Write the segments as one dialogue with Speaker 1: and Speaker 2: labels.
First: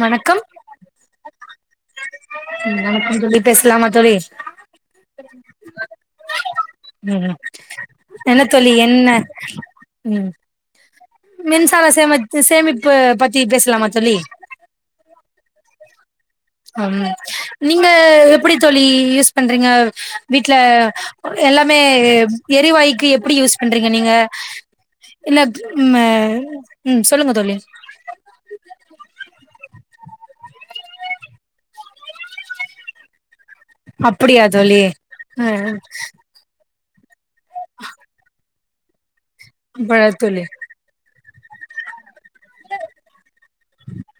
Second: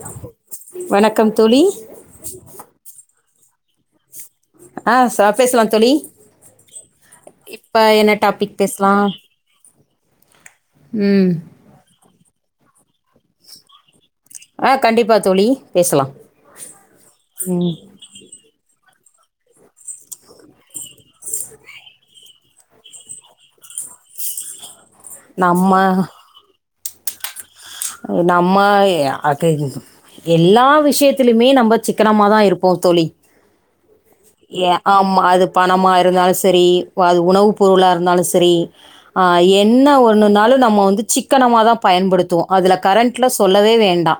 Speaker 1: வணக்கம்
Speaker 2: வணக்கம் தோழி
Speaker 1: பேசலமா தோழி
Speaker 2: ஆ சா பேசலா தோழி
Speaker 1: ம்
Speaker 2: இப்ப
Speaker 1: என்ன
Speaker 2: டாபிக்
Speaker 1: தோழி
Speaker 2: பேசலாம்
Speaker 1: என்ன ம்
Speaker 2: ம்
Speaker 1: மின்சார சேமித்து சேமிப்பு பத்தி பேசலாமா தோழி
Speaker 2: ஆ கண்டிப்பா தோழி பேசலா
Speaker 1: ஆமா நீங்க எப்டி தோழி யூஸ் பண்றீங்க வீட்ல எல்லாமே எரிவாய்கு எப்டி யூஸ் பண்றீங்க நீங்க அ என்னாச்சு
Speaker 2: நம்ம
Speaker 1: உம்ம ம் சொல்லுங்க தோழி
Speaker 2: நம்ம ஏ ஆ கேக்குது எல்லா விஷ்யத்திலைமே நம்ப சிக்கனமா தா இருப்போ தோழி
Speaker 1: அப்டியா
Speaker 2: ஏ
Speaker 1: தோழி
Speaker 2: ஆமா அது
Speaker 1: ஆ
Speaker 2: பணமா இருந்தாலு செரி வ அது உணவுப் பொருளா இருந்தாலு செரி ஆ என்ன
Speaker 1: பழ
Speaker 2: ஒன்னு
Speaker 1: தோழி
Speaker 2: நாளு நம்ம வந்து சிக்கனமா தா பயன்படுத்துவோ இதுல கரண்ட்ல சொல்லவே வேண்டா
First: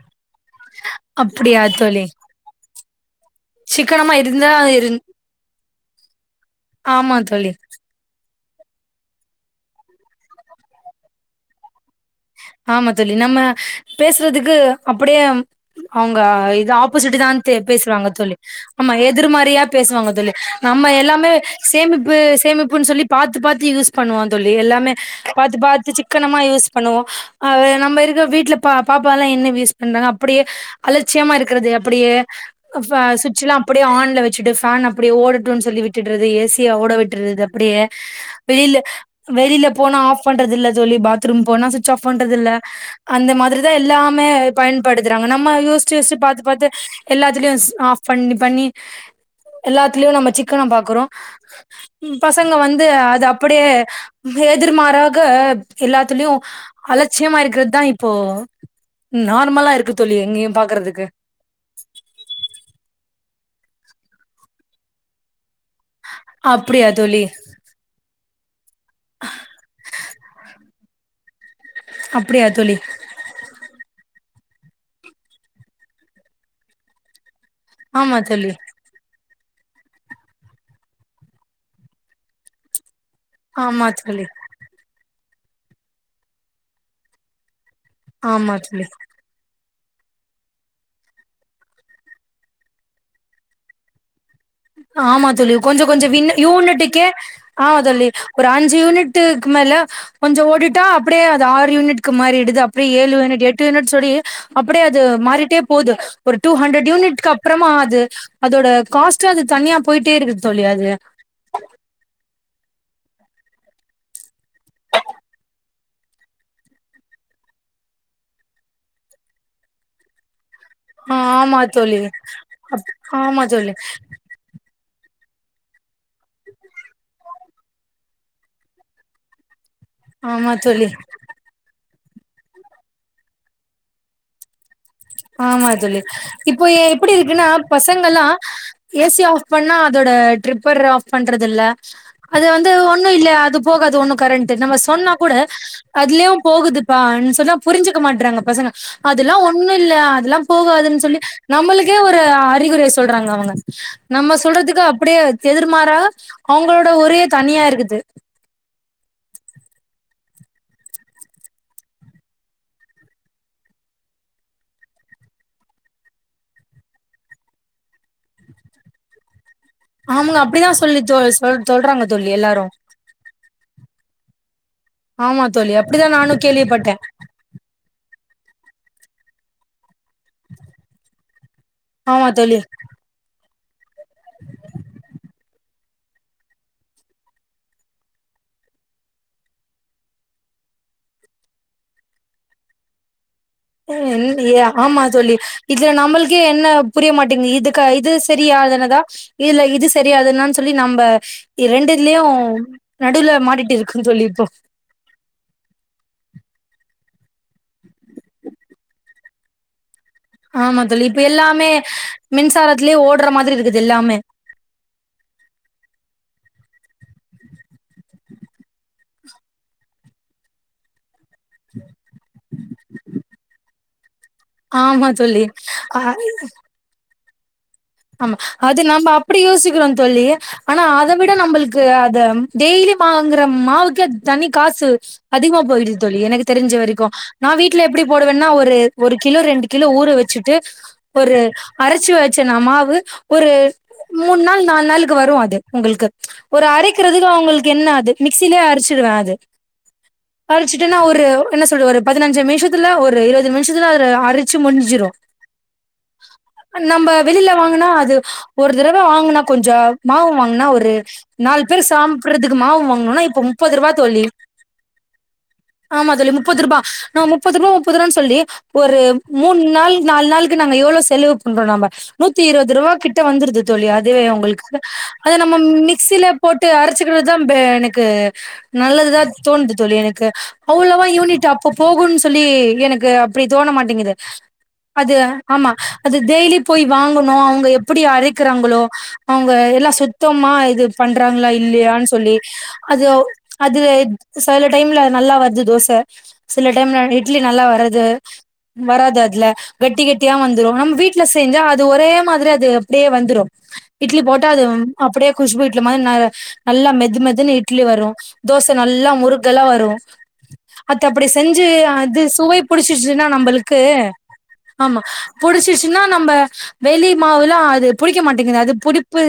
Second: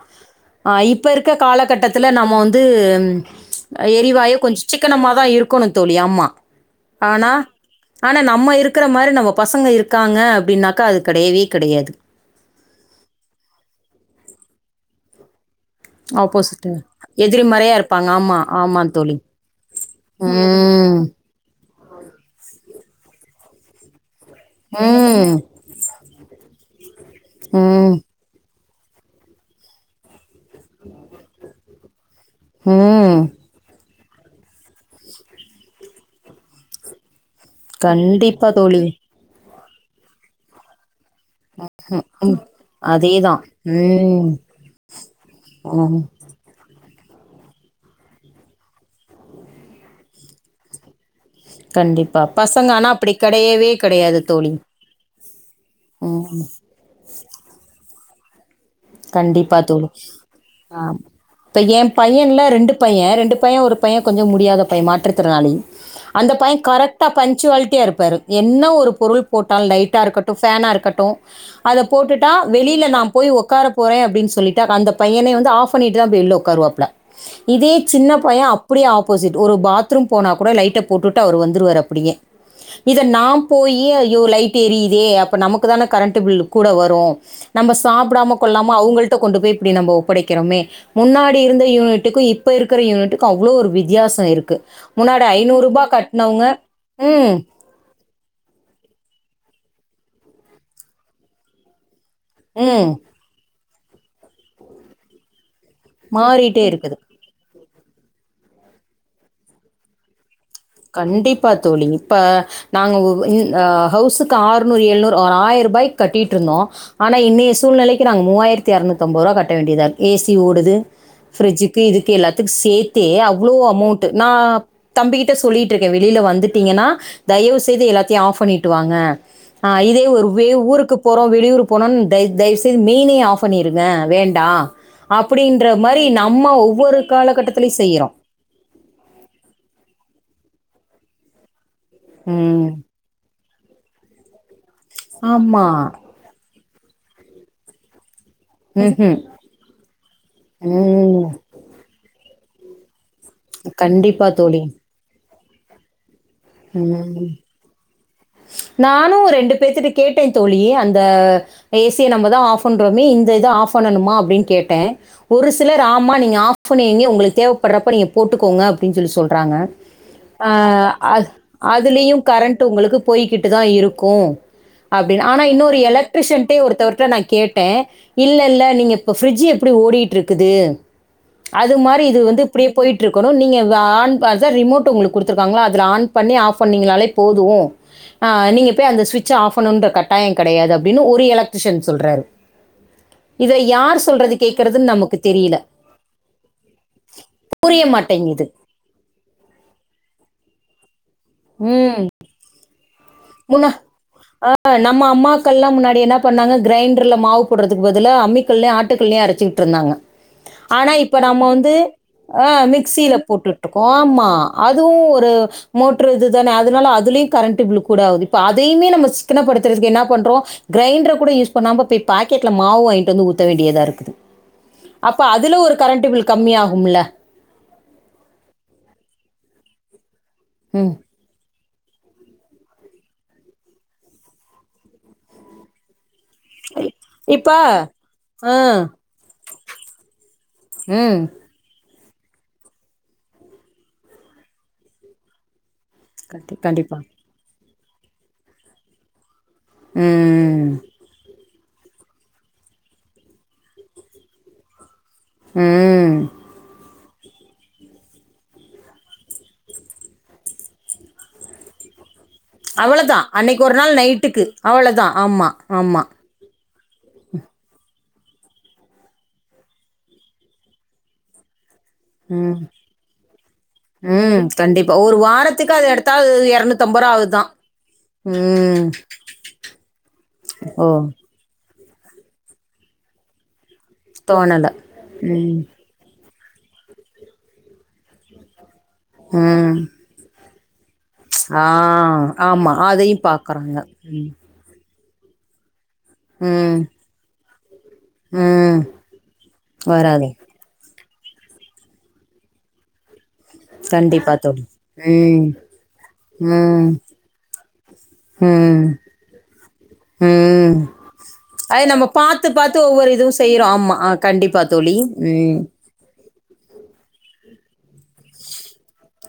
Speaker 2: ஆ இப்பருக்க
Speaker 1: அப்டியா தோழி
Speaker 2: காலகட்டத்துல நம்ம வந்து ம் அ
Speaker 1: சிக்கனமா
Speaker 2: எரிவாய
Speaker 1: இருந்தா
Speaker 2: கொஞ்ச
Speaker 1: இருந்
Speaker 2: சிக்கனமா தா இருக்கணு தோழி ஆமா
Speaker 1: ஆமா
Speaker 2: ஆனா
Speaker 1: தோழி
Speaker 2: ஆனா நம்ம இருக்குற மாரி நம்ம பசங்க இருக்காங்க அப்டின்னாக்கா அது கெடையவே கெடையாது
Speaker 1: ஆமா தோழி நம்ம பேசுறதுக்கு அப்படியே அவ்ங்க இது
Speaker 2: ஆப்போசிட்டு.
Speaker 1: ஆப்போசிட்டு தான் பே
Speaker 2: எதிர்மறையா
Speaker 1: பேசுவாங்க
Speaker 2: இருப்பாங்க.
Speaker 1: தோழி
Speaker 2: ஆமா,
Speaker 1: ஆமா
Speaker 2: தோழி.
Speaker 1: எதிர்மறையா பேசுவாங்க தோழி நம்ம
Speaker 2: ம். ம்.
Speaker 1: எல்லாமே சேமிப்பு சேமிப்புன் சொல்லி பாத்து பாத்து யூஸ் பண்ணுவோந் தோழி எல்லாமே
Speaker 2: நல்லது.
Speaker 1: பாத்து பாத்து சிக்கனமா யூஸ் பண்ணுவோ அது
Speaker 2: ம்.
Speaker 1: நம்ம இருக்க வீட்ல பா பாப்பாலா என்ன யூஸ் பண்றாங்க அப்டியே அலட்சியமா இருக்கிறது அப்டியே அஃப
Speaker 2: ம். ம்.
Speaker 1: சுவிட்சுலா அப்டியே ஆன்ல வச்சுட்டு ஃபேன் அப்டியே ஓடட்டுன் சொல்லி விட்டுட்றது ஏசிய ஓட விட் ட்றது அப்டியே
Speaker 2: கண்டிப்பா
Speaker 1: வெளில
Speaker 2: தோழி.
Speaker 1: வெளில போனா ஆஃப் பண்றது இல்ல தோழி பாத்ரூம் போனா சுவிச் ஆஃப்
Speaker 2: ம்.
Speaker 1: பண்றதில்ல அந்த
Speaker 2: அதேதான்.
Speaker 1: மாதிரிதா எல்லாமே
Speaker 2: ம்.
Speaker 1: பயன்படுத்துறாங்க நம்ம யோஸ்ச்சு
Speaker 2: ம்.
Speaker 1: யோஸ்ச்சு பாத்து பாத்து அ எல்லாத்துலயுஸ் ஆஃப் பண்ணி பண்ணி எல்லாத்துலயு நம்ம சிக்கன பாக்குறோ ம்
Speaker 2: கண்டிப்பா.
Speaker 1: பசங்க வந்து
Speaker 2: ஆனா அப்படி
Speaker 1: அது அப்படியே
Speaker 2: கெடையவே கெடையாது தோழி.
Speaker 1: எதிர்மாறா ங்க எல்லாத்துலயு அலச்சியமா இருக்கிறத்தா இப்போ
Speaker 2: கண்டிப்பா
Speaker 1: நார்மலா
Speaker 2: தோழி
Speaker 1: இருக்கு எங்கயு
Speaker 2: அ
Speaker 1: பாக்குறதுக்கு
Speaker 2: இப்ப என் பையன்ல ரெண்டு பையன் ரெண்டு பையன் ஒரு பையன் கொஞ்சம் முடியாத பையன் மாற்றுத்திறனாளி அந்த பையன்
Speaker 1: அப்படியா
Speaker 2: கரெக்டா
Speaker 1: தோழி
Speaker 2: பஞ்சுவாலிட்டியா இருப்பாரு என்ன ஒரு பொருள் போட்டாலும் லைட்டா இருக்கட்டும் பேன்அ இருக்கட்டும் அதை போட்டுட்டா
Speaker 1: அப்படியா தோழி
Speaker 2: வெளியில நான் போய் உட்கார போறேன் அப்படின்னு சொல்லிட்டு அந்த பையனே வந்து ஆப் பண்ணிட்டு தா போய் உள்ள உட்காருவாப்புல இதே
Speaker 1: ஆமா தோழி
Speaker 2: சின்னப்பையன் அப்படியே ஆப்போசிட் ஒரு பாத்ரூம் போனா கூட லைட்ட போட்டுட்டு அவர் வந்துருவாரு அப்படியே இதை நாம் போய்
Speaker 1: ஆமா
Speaker 2: ஐயோ
Speaker 1: தோழி
Speaker 2: லைட் எரியுதே அப்ப நமக்கு தானே கரண்ட் பில்லு கூட வரும் நம்ம சாப்பிடாம
Speaker 1: ஆமா
Speaker 2: கொள்ளாம
Speaker 1: தோழி
Speaker 2: அவங்கள்ட கொண்டு போய் நம்ம ஒப்படைக்கிறோமே முன்னாடி இருந்த யூனிட்டுக்கு இப்ப இருக்கிற யூனிட்டுக்கு அவ்ளோ ஒரு வித்தியாச இருக்
Speaker 1: ஆமா தோழி கொஞ்சம் கொஞ்சம் வின்னு யூனிட்டுக்கே
Speaker 2: ம்,
Speaker 1: ஆமா தோழி ஒரு அஞ்சு யூனிட்டுக்கு மேல கொஞ்சம் ஓட்டிட்டா அப்படியே அது ஆறு யூனிட்க்கு மாறிடுது அப்படியே
Speaker 2: ம்.
Speaker 1: ஏழு யூனிட் எட்டு ட்டு யூனிட் சொல்லி அப்படியே அது மாறிட்டே போது ஒரு டூ
Speaker 2: மாறிட்டே
Speaker 1: ஹண்ட்ரட்
Speaker 2: இருக்குது.
Speaker 1: யூனிட்டுக்கு அப் அப்புறமா அது அதோட காஸ்ட்டு சார்ஜ் தண்ணியா போயிட்டே இருக்குது தோழி அது
Speaker 2: கண்டிப்பா தோழி இப்ப நாங்க ஒரு அ ஹவுஸ்க்கு ஆறுநூறு எழுநூறு அ ஒரு ஆயிரம் ரூபாய்க்கு கட்டிகிட்டு இருந்தோம் ஆனால் இன்னைய சூழ் சூழ்நிலைக்கு நாங்க மூவாயியிரத்தி அறுநூத்தி ஐம்பது ரூபா கட்ட வேண்டியாதா இருக்கு ஏசிஓடுது ந்து
Speaker 1: ஆ ஆமா
Speaker 2: பிரிட்ஜூக்கு
Speaker 1: தோழி
Speaker 2: இதுக்கு எல்லாத்துக்கும்
Speaker 1: அப்
Speaker 2: சேர்த்தே
Speaker 1: ஆமா
Speaker 2: அவ்வளோ
Speaker 1: தோழி
Speaker 2: அமௌண்ட் நான் தம்பிக்கிட்ட சொல்லிட்டு இருக்கேன் வெளியே வந்துட்டீங்கன்னா தயவு செய்து எல்லாத்தையு ஆப் பண்ணிட்டு வாங்க அ இதே ஒரு
Speaker 1: ஆமா
Speaker 2: வேவு
Speaker 1: தோழி
Speaker 2: ஊருக்குப்போறோ வெளியூருக்கு போனான்னு தயவுசெய்து மெயினையு ஆப் பண்ணிருங்க வேண்டா
Speaker 1: ஆமா தோழி இப்போ எப்படி இருக்குன்னா
Speaker 2: காலகட்டத்திலயும் செய்றோம்.
Speaker 1: பசங்கல்லாம் ஏசி ஆப் பண்ணா அதோட ட்ரிப்பர் ஆப் பண்றது இல்லை அது
Speaker 2: ம்.
Speaker 1: வந்து ஒன்னும் இல்லை அது போகாது ஒன்னும் கரண்ட் நம்ம சொன்னா கூட
Speaker 2: ஆமா.
Speaker 1: அதுலயும் போகுதுப்பா சொன்னப்புரிஞ்சுக்க மாட்டறாங்க பசங்க
Speaker 2: ம்ஹூம்
Speaker 1: அதெல்லா ஒன்னு இல்லா அதெல்லா போகாதுன்னு சொல்லி
Speaker 2: ம்
Speaker 1: நம்மளுக்கே ஒரு அறிகுரை சொல்றாங்க அவுங்க
Speaker 2: கண்டிப்பா
Speaker 1: நம்ம
Speaker 2: தோழி.
Speaker 1: சொல்றதுக்கு அப்படியே எதிர்மாறா அவுங்களோட ஒரே
Speaker 2: ம்
Speaker 1: தனியா இருக்குது
Speaker 2: ரெண்டு பேத்தட்டுக் கேட்டேன் தோழி அந்த ஏசிய நம்ம தான் ஆப் பண்றோமே இந்த இதை ஆப் பண்ணணுமா அப்படின்னு கேட்டேன் ஒரு சிலர் ஆமா நீங்க ஆப் பண்ணி வைங்க உங்களுக்கு தேவைப்படுறப்ப நீங்க போட்டுக்கோங்க அப்படின்னு சொலி சொல்றாங்க
Speaker 1: அவங்க அப்படிதான் சொல்லி தோ
Speaker 2: அ
Speaker 1: சொல் சொல்றாங்க
Speaker 2: அதுலயும்
Speaker 1: தோழி
Speaker 2: கரண்ட்டு
Speaker 1: எல்லாரும்
Speaker 2: உங்களுக்கு போய் போயிட்டு தான் இருக்கும் அப்படின்னு ஆனா
Speaker 1: ஆமா தோழி
Speaker 2: இன்னொரு
Speaker 1: அப்படிதான் நானும்
Speaker 2: எலக்ட்சன்
Speaker 1: கேள்விப்பட்டேன்
Speaker 2: ஒருத்தவர்டா நான் கேட்டே இல்லை இல்லை நீங்கள் இப்போ ப்ரிட்ஜ் எப்படி ஓடிட்டு இருக்குது அது மாதிரி இது
Speaker 1: ஆமா
Speaker 2: வந்து
Speaker 1: தோழி
Speaker 2: இப்படியே போயிட்டு இருக்கணும் நீங்க ஆன் பாஸ் ரிமோட் உங்களுக்கு கொடுத்துருக்காங்களா அதுல ஆன் பண்ணி ஆப் பண்ணீங்கனாலே போதும் அ நீங்க போய் அந்த சுவிட்ச்ச ஆப் பண்ணணுன்ற கட்டாயம் கிடையாது அப்படின்னு ஒரு எலக்ட்ரிஷியன் சொல்றாரு இதில யார் சொல்றது
Speaker 1: எ
Speaker 2: கேட்கறதுன்னு
Speaker 1: ஆமா
Speaker 2: நமக்கு
Speaker 1: தோழி
Speaker 2: தெரியல.
Speaker 1: இதுல நம்மளுக்கே என்ன புரிய மாட்டேங்கு இதுக்கு
Speaker 2: புரிய
Speaker 1: இது
Speaker 2: மாட்டேங்குது.
Speaker 1: சரியா அதுலாதா இதுல இது சரியாதுனா சொல்லி நம்ம ரெண்டு இதுலயும்
Speaker 2: முன்ன நம்ம அம்மாக்கள்ல்லாம் முன்னாடி என்ன பண்ணாங்க கிரைண்ட கிடல மாவு போடுறதுக்கு பதிலா அம்மிக்கல்லையு ஆட்டுக்கல்லையு அரைச்சுட்டு இருந்தாங்க
Speaker 1: ஆமா
Speaker 2: ஆனா
Speaker 1: தோழி
Speaker 2: இப்ப நம்ம
Speaker 1: எல்லாமே
Speaker 2: வந்து அ
Speaker 1: மின்சாரத்திலயே
Speaker 2: மிக்சியில
Speaker 1: ஓடுற மாதிரி
Speaker 2: போட்டுட்டு இருக்கோ
Speaker 1: இருக்குது எல்லாமே
Speaker 2: ஆமா அதுவு ஒரு மோட்டர் இது தானே அதனால அதுலயும் கரண்ட்ழுக்கும் கூடது இப்ப அதையமே நம்ம சிக்கனப்படுத்துறக்கு என்ன பண்றோம் கிரைண்டர் கூட யூஸ் பண்ணாம இப்ப பாக்கெட்ல் மாவு வாங்கிட்டு வந்து ஊத வேண்டியத இருக்குது
Speaker 1: ஆமா
Speaker 2: அப்ப
Speaker 1: தோழி
Speaker 2: அதுல ஒரு
Speaker 1: ஆ
Speaker 2: கரண்ட் பில் கம்மி ஆகும்ல
Speaker 1: ஆமா அது நம்ம அப்படி யோசிக்கிறோம் தோழி ஆனா
Speaker 2: ம்.
Speaker 1: அத விட நம்மளுக்கு அத டெய்லி வாங்கற மாவுக்கு தணி காசு அதிகமா போயிடு தோழி எனக்கு தெரிஞ்ச வரைக்கும்
Speaker 2: இப்ப
Speaker 1: நான் வீட்டுல எப்படி போடுவேன்னா
Speaker 2: ஆ.
Speaker 1: ஒரு கிலோ ரெண்டு கிலோ ஊற வச்சுட்டு
Speaker 2: ம்.
Speaker 1: ஒரு அரைச்சி வச்சன மாவு ஒரு மூணு நாள் நாலு நாளுக்கு வரும் அது உங்களுக்கு
Speaker 2: கண்டி
Speaker 1: ஒரு
Speaker 2: கண்டிப்பா.
Speaker 1: அரைக்கிறதுக்கு அவங்களுக்கு என்ன அது மிக்சிலயே அரைச்சிருவேன் அது
Speaker 2: ம்.
Speaker 1: அறச்சுட்டேன்னா ஒரு என்ன சொல்ல ஒரு பதினஞ்சு நிமிஷத்துல ஒரு இருபது நிமிஷத்துல அது அரிச்சு முஞ்சிடும்
Speaker 2: ம்
Speaker 1: நம்ம வெளியில வாங்க னா அது ஒரு தடவை வாங்கனா கொஞ்ச மாவு வாங்கனா ஒரு நாலு பேர் சா ப்பறதுக்கு மாவு வாங்கணும்னா
Speaker 2: அவ்வளவுதான்
Speaker 1: இப்ப
Speaker 2: அன்னைக்கு
Speaker 1: முப்பது
Speaker 2: ஒரு
Speaker 1: ரூபா
Speaker 2: நாள்
Speaker 1: தோழி
Speaker 2: நைட்டுக்கு அவ்வளவுதான் ஆமா
Speaker 1: ஆமா தோழி முப்பது ரூபா நான் முப்பது ரூபா முப்பது ரூபா சொல்லி ஒரு மூணு நாள் நாலு நாளுக்கு நாங்க எவ்வளவு செலவு பண்றோம் நம்ம நூத்தி
Speaker 2: ம்
Speaker 1: இருபது ரூபா கிட்ட வந்துருது தோழி அதுவே
Speaker 2: ம்
Speaker 1: உங்களுக்கு
Speaker 2: கண்டிப்பா ஒரு
Speaker 1: அதை நம்ம
Speaker 2: வாரத்துக்கு அது எடுத்தா
Speaker 1: மிக்சில
Speaker 2: அது
Speaker 1: போட்டு
Speaker 2: ரூபா
Speaker 1: அரைச்சுகி தான்
Speaker 2: ஆகுதான்
Speaker 1: எனக்கு
Speaker 2: ம்
Speaker 1: நல்லது தான் தோணுது தோழி எனக்கு
Speaker 2: ஓ
Speaker 1: அவ்வளவா யூனிட் அப் அப்ப போகும்ன்னு சொல்லி எனக்கு அப்படி தோண மாட்டேங்குது
Speaker 2: தோணல
Speaker 1: அது
Speaker 2: ம்
Speaker 1: ஆமா அது டெய்லி போய் வாங்கணு அவங்க எப்படி அரைக்கிறாங்களோ அவங்க
Speaker 2: ம்
Speaker 1: எல்லாம் சுத்தமா இது பண்றாங்களா
Speaker 2: ஆ
Speaker 1: இல்லையான்னு சொல்லி
Speaker 2: ஆமா
Speaker 1: அது
Speaker 2: அதையும் பாக்குறாங்க
Speaker 1: அதுல
Speaker 2: ம்
Speaker 1: சில டைம்ல நல்லா வருது தோசை சில
Speaker 2: ம்
Speaker 1: டைம்ல இட்லி நல்லா வருது
Speaker 2: ம்
Speaker 1: வராது அதுல கட்டி
Speaker 2: வராது
Speaker 1: கட்டியா வந்துரு நம்ம வீட்ல செஞ்சா அது ஒரே மாதிரி அது அப்படியே வந்துரு இட்லி
Speaker 2: கண்டிப்பா
Speaker 1: போட்டா அது
Speaker 2: தோழி
Speaker 1: அப்படியே
Speaker 2: ம்
Speaker 1: குஷ்பு இட்லி மாதிரி ந
Speaker 2: ம்
Speaker 1: நல்லா மெது மெதுன்னு இட்லி வரு தோசை
Speaker 2: ம்
Speaker 1: நல்லா முறுக்கலா வரு
Speaker 2: ம்
Speaker 1: அ அப்படி செஞ்சு
Speaker 2: நம்ம
Speaker 1: அது
Speaker 2: பார்த்து
Speaker 1: சுவை
Speaker 2: பார்த்து ஒவ்வொரு
Speaker 1: புடிச்சிச்சுன்னா
Speaker 2: இதுவும்
Speaker 1: நம்ம
Speaker 2: செய்யறோம்
Speaker 1: ளுக்கு
Speaker 2: ஆமா ஆ, கண்டிப்பா தோழி
Speaker 1: ஆமா
Speaker 2: ம்
Speaker 1: புடிச்சிச்சுன்னா நம்ம வெளி மாவுல்லா அது புடிக்க மாட்டேங்குது அது புடிப்பு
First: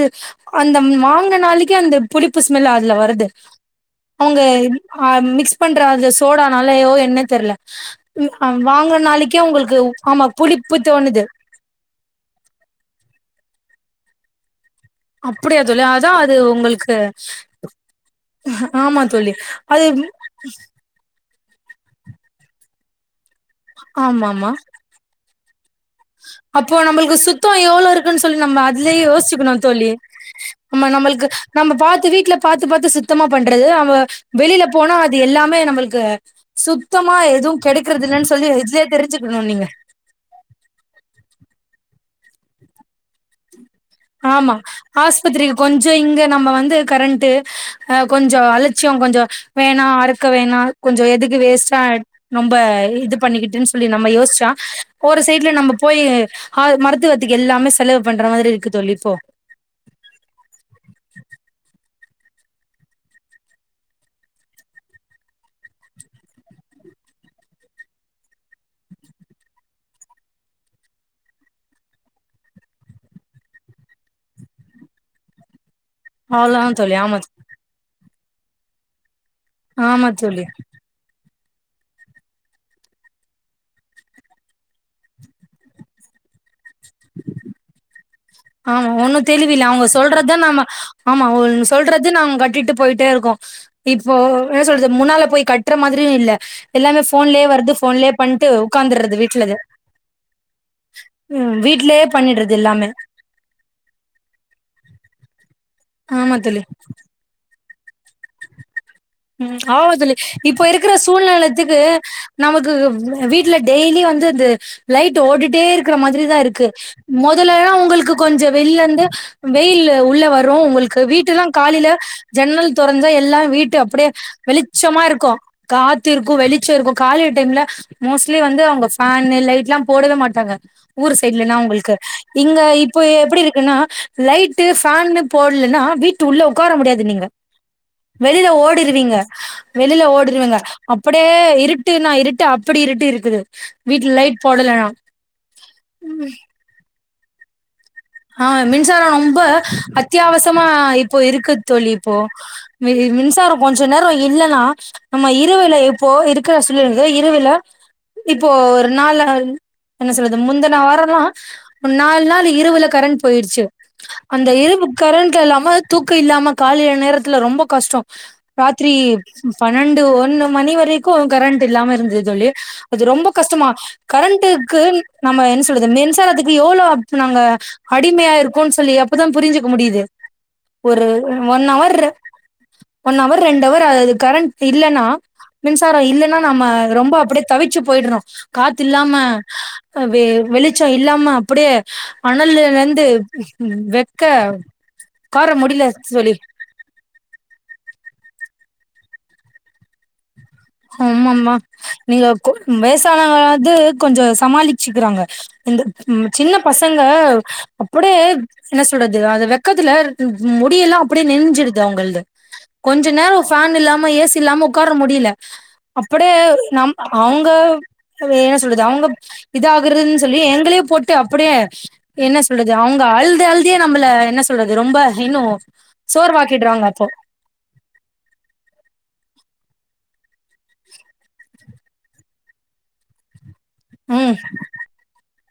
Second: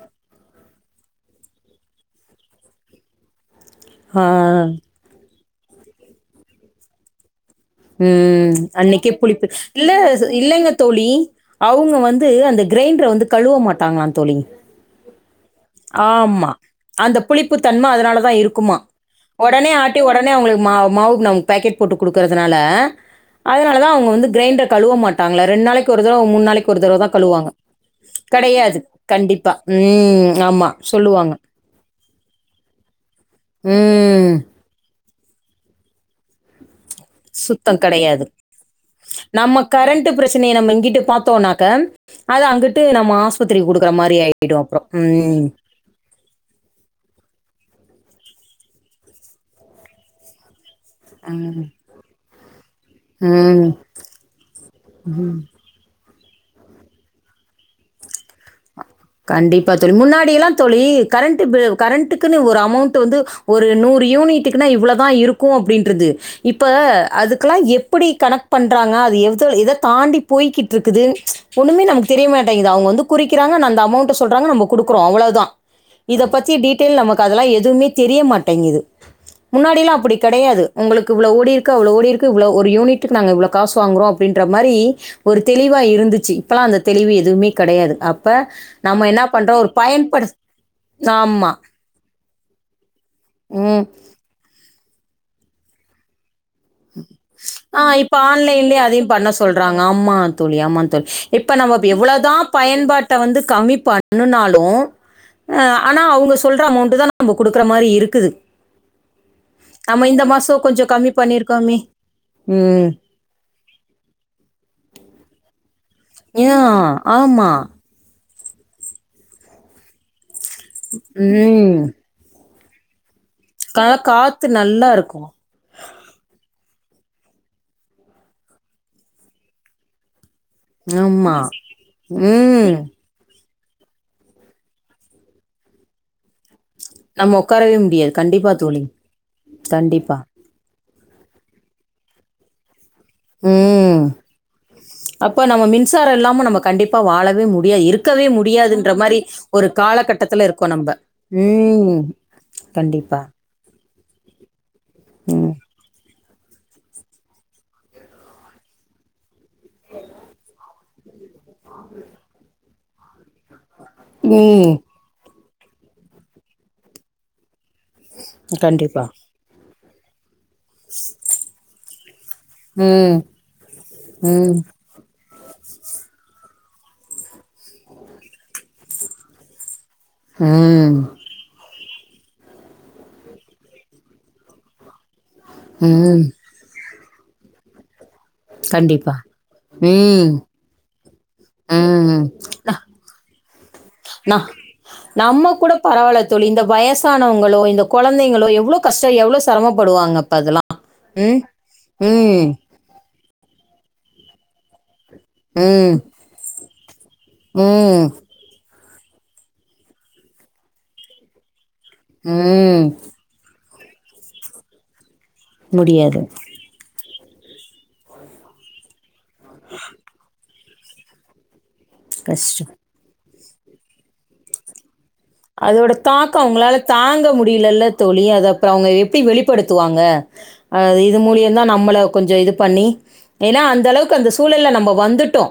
Speaker 1: அந்த வாங்கின நாளைக்கே அந்த புளிப்பு இல் அதுல வருது அவங்க
Speaker 2: ஆ
Speaker 1: மிக்ஸ் பண்ற அந்த சோடானாலோ என்ன தெரில
Speaker 2: ம் அன்னைக்கே புளிப்பு
Speaker 1: உங்களுக்கு
Speaker 2: இல்ல
Speaker 1: ஆமா
Speaker 2: இல்லைங்க
Speaker 1: புளிப்பு
Speaker 2: தோழி
Speaker 1: தோணுது
Speaker 2: அவங்க வந்து அந்த கிரைண்டரை வந்து கழுவ மாட்டாங்களா தோழி
Speaker 1: அப்படியா தோழி அதா அது
Speaker 2: ஆமா
Speaker 1: உங்களுக்கு
Speaker 2: அந்த புளிப்பு தன்மை அதனாலதான் இருக்குமா
Speaker 1: ஆமா தோழி
Speaker 2: உடனே
Speaker 1: அது
Speaker 2: ஆட்டி உடனே அவங்களுக்கு மாவு மாவு நம் பேக்கெட் போட்டு கொடுக்கறதுனால அதனால தான் அவங்க வந்து
Speaker 1: ஆமாமா
Speaker 2: கிரைண்டரை கழுுவ மாட்டாங்கள ரெண்ட் நாளைக்
Speaker 1: அப்போ நம்மளுக்கு சுத்தம் எவ்வளவு இருக்குன்னு சொல்லி நம்ம
Speaker 2: கிடையாது.
Speaker 1: அதுலயே
Speaker 2: கண்டிப்பா.
Speaker 1: யோசிச்சுிக்கணு தோழி
Speaker 2: ம். ஆமா.
Speaker 1: நம் நம்மளுக்கு
Speaker 2: சொல்லுவாங்க.
Speaker 1: நம்ம பாத்து வீட்ல பாத்துபாத்து சுத்தமா பண்றது அவ
Speaker 2: ம்.
Speaker 1: வெளியில போனா அது எல்லாமே நம்மளுக்கு சு
Speaker 2: சுத்தம் கடையாது
Speaker 1: தெரிஞ்சுக்கணு
Speaker 2: நம்ம
Speaker 1: நீங்க
Speaker 2: கரண்ட் பிரச்சனையை நம்ம இங்கிட் பாத்தோம்னாக்க அது அங்கிட்டு நம்ம ஆஸ்பத்திரிக்கு கொடுக்
Speaker 1: ஆமா ஆஸ்பத்திரிக்கு கொஞ்ச இங்க நம்ம வந்து கரண்ட்டு அ கொஞ்ச அலட்சியம் கொஞ்ச வேணா அறுக்க வேணாம் கொஞ்ச எதுக்கு வேஸ்ட்டா ரொம்ப இது
Speaker 2: ம்
Speaker 1: பண்ணிக்கிட்டுன்னு சொல்லி நம்ம யோசிச்சா போற சைட்ல நம்ம போய் ஆ மருத்துவத்துக்கு எல்லாமே செலவு பண்ற மாதிரி இருக்கு தோழி இப்போ
Speaker 2: கண்டிப்பா தோழி முன்னாடிய எல்லா தோழி கரண்ட் கரண்ட்டக்குன்னு ஒரு அமௌண்ட் வந்து ஒரு நூறு யூனிட்டுக்கு இவ்வளவுதான் இருக்கு அப்படின்றது இப்ப அதுக்கெல்லா எப்படி கனெக்ட் பண்றாங்க அது எதை தாண்டி போய்கிட்டு இருக்குது ஒண்ணுமே நமக்கு தெரிய மாட்டேங்கது அவங்க வந்து குறிக்கிறாங்க நந் அமௌண்ட் சொல்றாங்க நம்ம கொடுக்குறோ அவ்வளவுதா இதை பத்தி
Speaker 1: அவ்ளோதா தோழி
Speaker 2: டீட்டெயில்
Speaker 1: ஆமா
Speaker 2: நமக்கு அதல்லா எதுவுமே தெரிய மாட்டேங்ககுது முன்னாடியெல்லா
Speaker 1: ஆமா
Speaker 2: அப்படி
Speaker 1: தோழி
Speaker 2: கடையாது உங்களுக்கு இவ்ளோ ஓடிருக்கு அவ்லோ ஓடிருக்கு இ்வளோ ஒரு யூனிட்டுக்கு நாங்கள் இவ்லோ காசு வாங்குறோ அப்படின்ற மாதிரி ஒரு தெளிவா இருந்துச்சு இப்பல்லா அந்த தெளிவு எதுமே கெடையாது அப்ப
Speaker 1: ஒன்னு தெளிவில அவங்க சொல்றதா நாம ஆமா ஒன்
Speaker 2: ஆமாம்
Speaker 1: சொல்றது நாங் கட்டிட்டு போயிட்டே இருக்கோ
Speaker 2: ம்
Speaker 1: இப்போ என்ன சொல்றது முன்னால போய் கட்டுற மாதிரியு இல்ல எல்லாமே ஃபோன்லயே வருது
Speaker 2: ஆ
Speaker 1: ஃபோன்லயே
Speaker 2: இப்ப
Speaker 1: பண்ட்டு
Speaker 2: ஆன்லைன்லயே அதையு
Speaker 1: உக்காந்துறது
Speaker 2: பண்ண
Speaker 1: வீட்லது
Speaker 2: சொல்றாங்க ஆமா தோழி ஆமா தோழி எப்
Speaker 1: ம்
Speaker 2: ப்ப நம்ம
Speaker 1: வீட்லயே
Speaker 2: எவ்வளதா
Speaker 1: பண்ணிடுறது எல்லாமே
Speaker 2: பயன்பாட் ட வந்து கம்மி பண்ணுனாலு ஆனா அவங்க
Speaker 1: ஆமா தோழி
Speaker 2: சொல்ற அமௌண்ட் தா நம் குடுக் கற மாரி இருக்குது
Speaker 1: ம் ஆ
Speaker 2: நம்ம
Speaker 1: இதுல
Speaker 2: இந்த
Speaker 1: இப்ப
Speaker 2: மாதம்
Speaker 1: இருக்கிற
Speaker 2: கொஞ்சம் கம்மி
Speaker 1: சூழ்நெல
Speaker 2: பண்ணியிருக்கோமே
Speaker 1: துக்கு நமக்கு
Speaker 2: ம்
Speaker 1: வ வீட்ல டெய்லி வந்து இந்த லைட் ஓடிட்டே இரு க்கிற மாதிரிதா
Speaker 2: ஆ
Speaker 1: இருக்கு
Speaker 2: ஆமாம்
Speaker 1: மொதலல்லா உங்களுக்கு கொஞ்சோ வெள்ளந்து வெயில் உள்ள வ ரு உங்களுக்கு வீட்டுல்லா
Speaker 2: ம்.
Speaker 1: காலில ஜன்னல் தொறஞ்சா எல்லா வீட்டு
Speaker 2: கா
Speaker 1: அப் ப
Speaker 2: காத்து நல்லா
Speaker 1: வெளிச்சமா
Speaker 2: இருக்கும்.
Speaker 1: இருக்கு காத்து இருக்கு வெளி ச்சோ இருக்கு காலை டைம்ல மோஸ்ட்லி வந்து அவங்க ஃபேனு லைட்லா போடவே மாட் டாங்க ஊர்
Speaker 2: ஆமா.
Speaker 1: சைடலனா உங்களுக்கு இங்க
Speaker 2: ம்.
Speaker 1: இப்போ எப்டி இரு க்குனா லைட்டு ஃபேனு போடலன்னா வீட்டு உள்ள உக் கார முடியாது நீங்க
Speaker 2: நம்ம உட்காரவே முடியாது.
Speaker 1: வெளியில
Speaker 2: கண்டிப்பா
Speaker 1: ஓ
Speaker 2: தோழி.
Speaker 1: டிருவீங்க வெளியில
Speaker 2: கண்டிப்பா.
Speaker 1: ஓடுருவீங்க அப்படே இருட்டுனா இருட்டு அப் பிடி இருட்டு இருக்குது
Speaker 2: ம்.
Speaker 1: வீட்ல லைட் போடலனா
Speaker 2: பா வாழவே முடியா இருக்
Speaker 1: ஆ மின்சாரோ ரொம்ப
Speaker 2: காலகட்டத்துல
Speaker 1: அத்தியாவசமா
Speaker 2: இருக்கோம் நம்ப.
Speaker 1: இப்போ இருக்கு தோழி
Speaker 2: ம்.
Speaker 1: இப்போ மி
Speaker 2: கண்டிப்பா.
Speaker 1: மின்சாரோ கொஞ்ச நேர இல்லன்னா நம்ம
Speaker 2: ம்.
Speaker 1: இரவில எப்போ இரு க்க சொல்லிருது இரவுல இப்போ ஒரு நாலு என்ன சொல்றது முந்துன வாரோ லா நாலு நாள் இரவுல கரண்ட் போயிடுச்சு அந்த
Speaker 2: ம்.
Speaker 1: இரவு கரண்ட் எல்லாம் ம தூக்க இல்லாம காலையில நேரத்துல ரொம்ப கஸ்டோ ராத்திரி
Speaker 2: கண்டிப்பா.
Speaker 1: பன்னெண்டு ஒன்னு மணி வரைக்கு கரண்ட் இல்லாம இருந்தது தோழி அது
Speaker 2: ம்.
Speaker 1: ரொம்ப கஷ்டமா
Speaker 2: ம்.
Speaker 1: கரண்ட்டுக்கு நம்ம என்ஸ் சொல்றது மின்சாரத்துக்கு எவ்ளோ அப் நாங்க அடிமையா இருக்கோனு சொல்லி அப்பதா புரிஞ்சுக்க முடியுது
Speaker 2: ம்.
Speaker 1: ஒரு ஒன் அவர் ஒன் அவர் ரெண்டு அவர் அது கரண்ட் இல்லன்னா மின்சார
Speaker 2: ம்.
Speaker 1: இல்லன்னா நம்ம ரொம்ப அப்டியே தவிச்சு போயி்ட்றோ காத்து இல்லாம
Speaker 2: கண்டிப்பா.
Speaker 1: அ வெ
Speaker 2: ம்.
Speaker 1: வெளிச்சோ இல்லாம அப்படியே அ
Speaker 2: ம்.
Speaker 1: னழிழந்து வெக்க
Speaker 2: நா நம்ம
Speaker 1: உக்கார
Speaker 2: கூட
Speaker 1: முடியல
Speaker 2: பரவால தோழி இந்த வயசானவங்களோ இந்த கொழந்தைங்களோ எவ்வளோ கஷ்டோ எவ்வளோ செரமப்படுவாங்க அப்ப அதெல்லா ம்
Speaker 1: ஆமாமா நீங்க
Speaker 2: ம்
Speaker 1: கோ வேசானங்களாவது கொஞ்சோ சமாளிச்சு க்றாங்க இந்த ம் சின்ன பசங்க
Speaker 2: ம்
Speaker 1: அப்படியே என்ன சொல்றது அது வெக்கத்துல முடியெல்லா அப்படியே நெஞ்சிருது அவங்களது
Speaker 2: ம்
Speaker 1: கொஞ்ச நேரோ ஃபேன் இல்லாம ஏசி இல்லாம உக்கார முடில
Speaker 2: முடியாது
Speaker 1: அப்படே நம் அவங்க என்ன சொல்றது அவங்க இதாகறதுன் சொல்லி எங்களே போட்டு அப்படியே என்ன
Speaker 2: கஷ்ட
Speaker 1: சொல்றது அவங்க அழுது அழுதியே நம்மள என்ன சொல்றது ரொம்ப இன்னு
Speaker 2: அதோட தாக்க அவங்களால
Speaker 1: சோர்வாக்கிடுறாங்க அப்போ
Speaker 2: தாங்க முடியலல்ல தோழி அது அப்பற அவங்க எப்டி வெளி ப்படுத்துவாங்க அ இது மூலியுந்தா நம்மள கொஞ்சோ இது பண்ணி ஏன்னா அந்த அளவுக்கு அந்த
Speaker 1: ம்
Speaker 2: சூழல நம்ம வந்துட்டோ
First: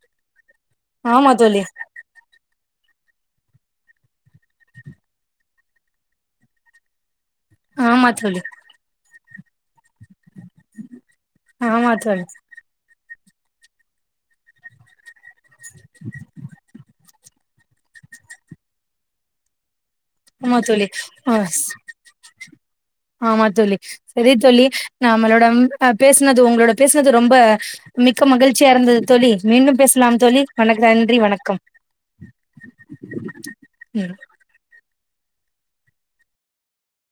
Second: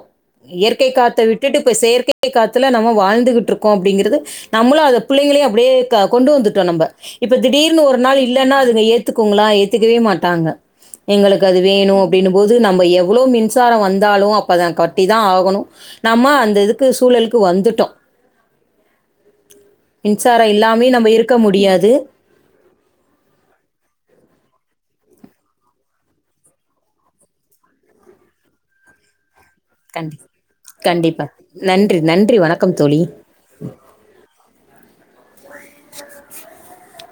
Speaker 2: இயற்கை காத்த
Speaker 1: ஆமா
Speaker 2: விட்டுட்டு
Speaker 1: தோழி
Speaker 2: இப்ப செயற்கை காத் த்துல நம்ம வாழ்ந்துகிட்ருக்கோ அப்டிங்கிறது நம்மளு அத பிள்ளைங்களையு அப்டியே க கொண்டு வந்துட்டோ நம்ப இப்ப திடீர்னு ஒரு
Speaker 1: ஆமா
Speaker 2: நாள்
Speaker 1: தோழி
Speaker 2: இல்லன்னா அதுங்க ஏத்துக்கோங்களா ஏ த்துக்கவே மாட்டாங்க எங்களுக்கு அது
Speaker 1: ஆமா
Speaker 2: வேணு
Speaker 1: தோழி
Speaker 2: அப்டின்னும்போது நம்ம எவ் வளோ மின்சாரோ வந்தாலு அப்ப தா கட்டி தா ஆகணு நம்ம அந்த இதுக்கு சூழலுக் கு வந்துட்டோ
Speaker 1: ஆமா தோழி
Speaker 2: இருக்க
Speaker 1: ஆஸ்
Speaker 2: முடியாது
Speaker 1: ஆமா தோழி சரி தோழி நமளோட ஆ பேசுனது உங்களோட பேசுனது ரொம்ப மிக்க மகிழ்ச்சியா இருந்துது தோழி மீண்டும்
Speaker 2: கண்டி
Speaker 1: பேசலாம் தோழி வணக்க நன்றி
Speaker 2: கண்டிப்பா
Speaker 1: வணக்கம்
Speaker 2: நன்றி நன்றி வணக்கம் தோழி
Speaker 1: ம்